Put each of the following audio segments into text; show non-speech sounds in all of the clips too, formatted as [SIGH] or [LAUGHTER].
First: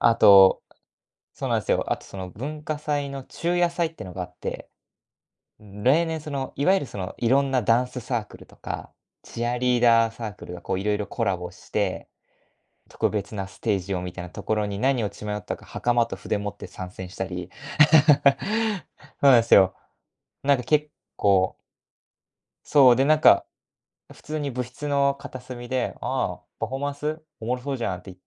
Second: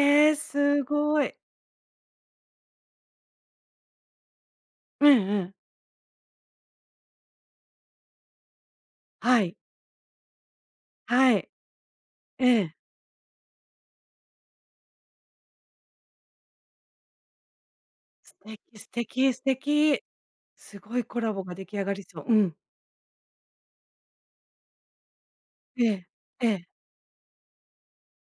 あえ、と、すごい。そうなんすよ、あと、その、文化祭の昼夜祭っていうのがあって、うんうん。うん、例年、その、いわゆる、その、いろんなダンスサークルとか、はチアい。リーダーサークルが、こう、いろいろコはラい。ボして、ええ。特別なステージをみたいなところに、何を血迷ったか、袴と筆持って参戦したり、すえ、素 [LAUGHS] ほ敵なん素すよ。敵、なんか、す結ごいコラボが構出来上がりそう、うん。そう、で、なんか、普通に部室の片隅えで、え、ああえ「パえ。フォーマンス、おもろそうじゃん」って言っ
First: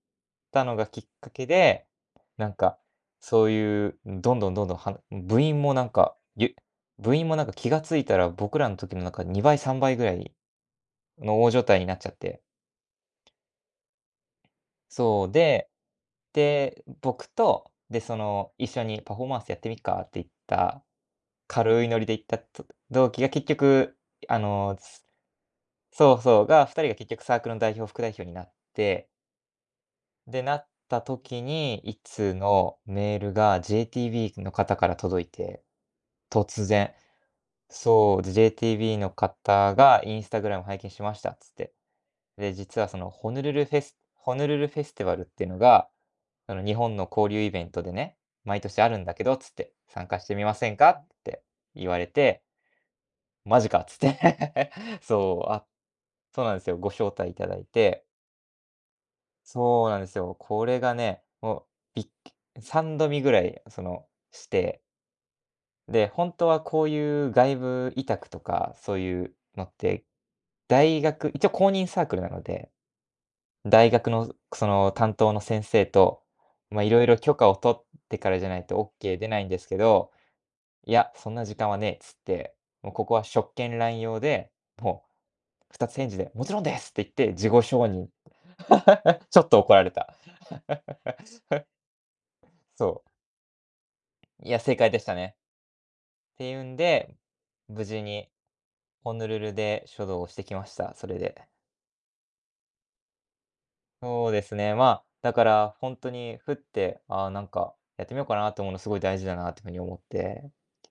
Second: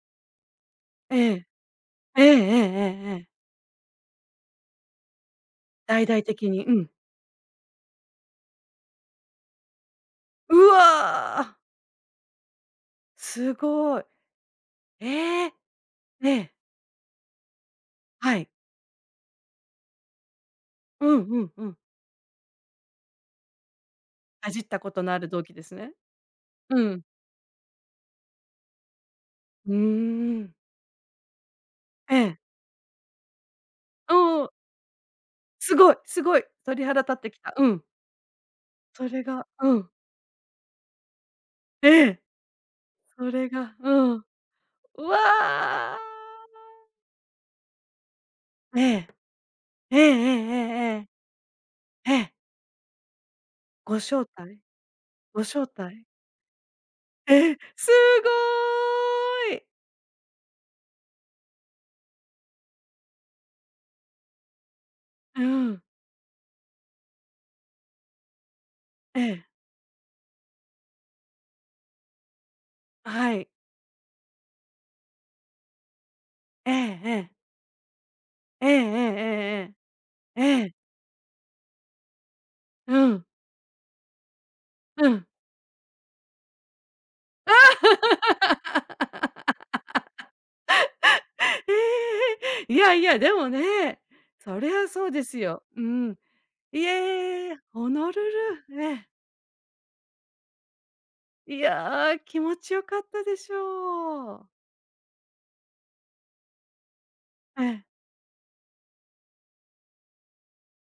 たのがきっえかけえで、ええ。えええなんえか、ええええ。そういう、うん、どんどんどんどん、はむ部員も、なん大か、々的ゆに、うん。部員も、なんか、気が付いたら、僕らん時の、なんか、2倍、3倍ぐらいうのおおわ！状態になっちゃってすごい。そう、ええ！で、ええ。で、僕と、で、そはい。の「一緒にパフォーマンスやってみっか」って言った、うんうんうん。軽いノリで言ったと、同期が結局ああじっの、たこすとのある同期ですね。そうそう、が二う人がん。結局、サークルの代表、副代表になってうんうんうで、なん。った時に、いっえつうえ。のメールがう JTB んうん。の方から届いて、すごいすごい、突鳥然。肌立ってきた。うん。そう、で、JTB そのれがう方ん。が「Instagram 拝見しました」っつって。ええ。で、実は、その、そホヌれルルフがェうスん。ホヌルルフェスうティバルっていうのが、わ！あの「日本の交流イベントでね、毎え年あるんえ。だけど」っつってええ「参加してみませんか？」ええええって言われええ。ええ。て。「マジか」っつごっ招待？て。[LAUGHS] ごそう、あ、招待？そうなんすよ、ご招待いたえだえ、いすて。ごい！そうなんですよ。これがね、もう、びっくう三度見ぐらい、その、してうーん。で、ほんとはこういう外部委託とか、そうえいうえ。のって、大学一応公認サークルなので、あ、はい。大学の、くその、担当の先生と、えま、え色え々え。許可を取ってからじゃないええとオッケー出ないんですえけどえええええ。ええ。「いや、そんな時間はねえ」っつって、もう、うここはん。職権乱用で、もうう、ん。二つ返事で「もちろんです！」って言って、事あ！後承認。[LAUGHS] [LAUGHS] ちょっと、怒られた。[LAUGHS] へえ、いそやう。いや、でもね、いや、そり正ゃ解でしそうたでね。すよ。うん。ていうんいで、え、無ホ事ノルにルね。ホノルルで書道をしてきました、それで。いや、気持ちよかったでしそうょでう。すね、ま、だから、ほんとに、ふって、あ、なんえか、え。やってみようかなって思うのすごい大事だなっていう風に思って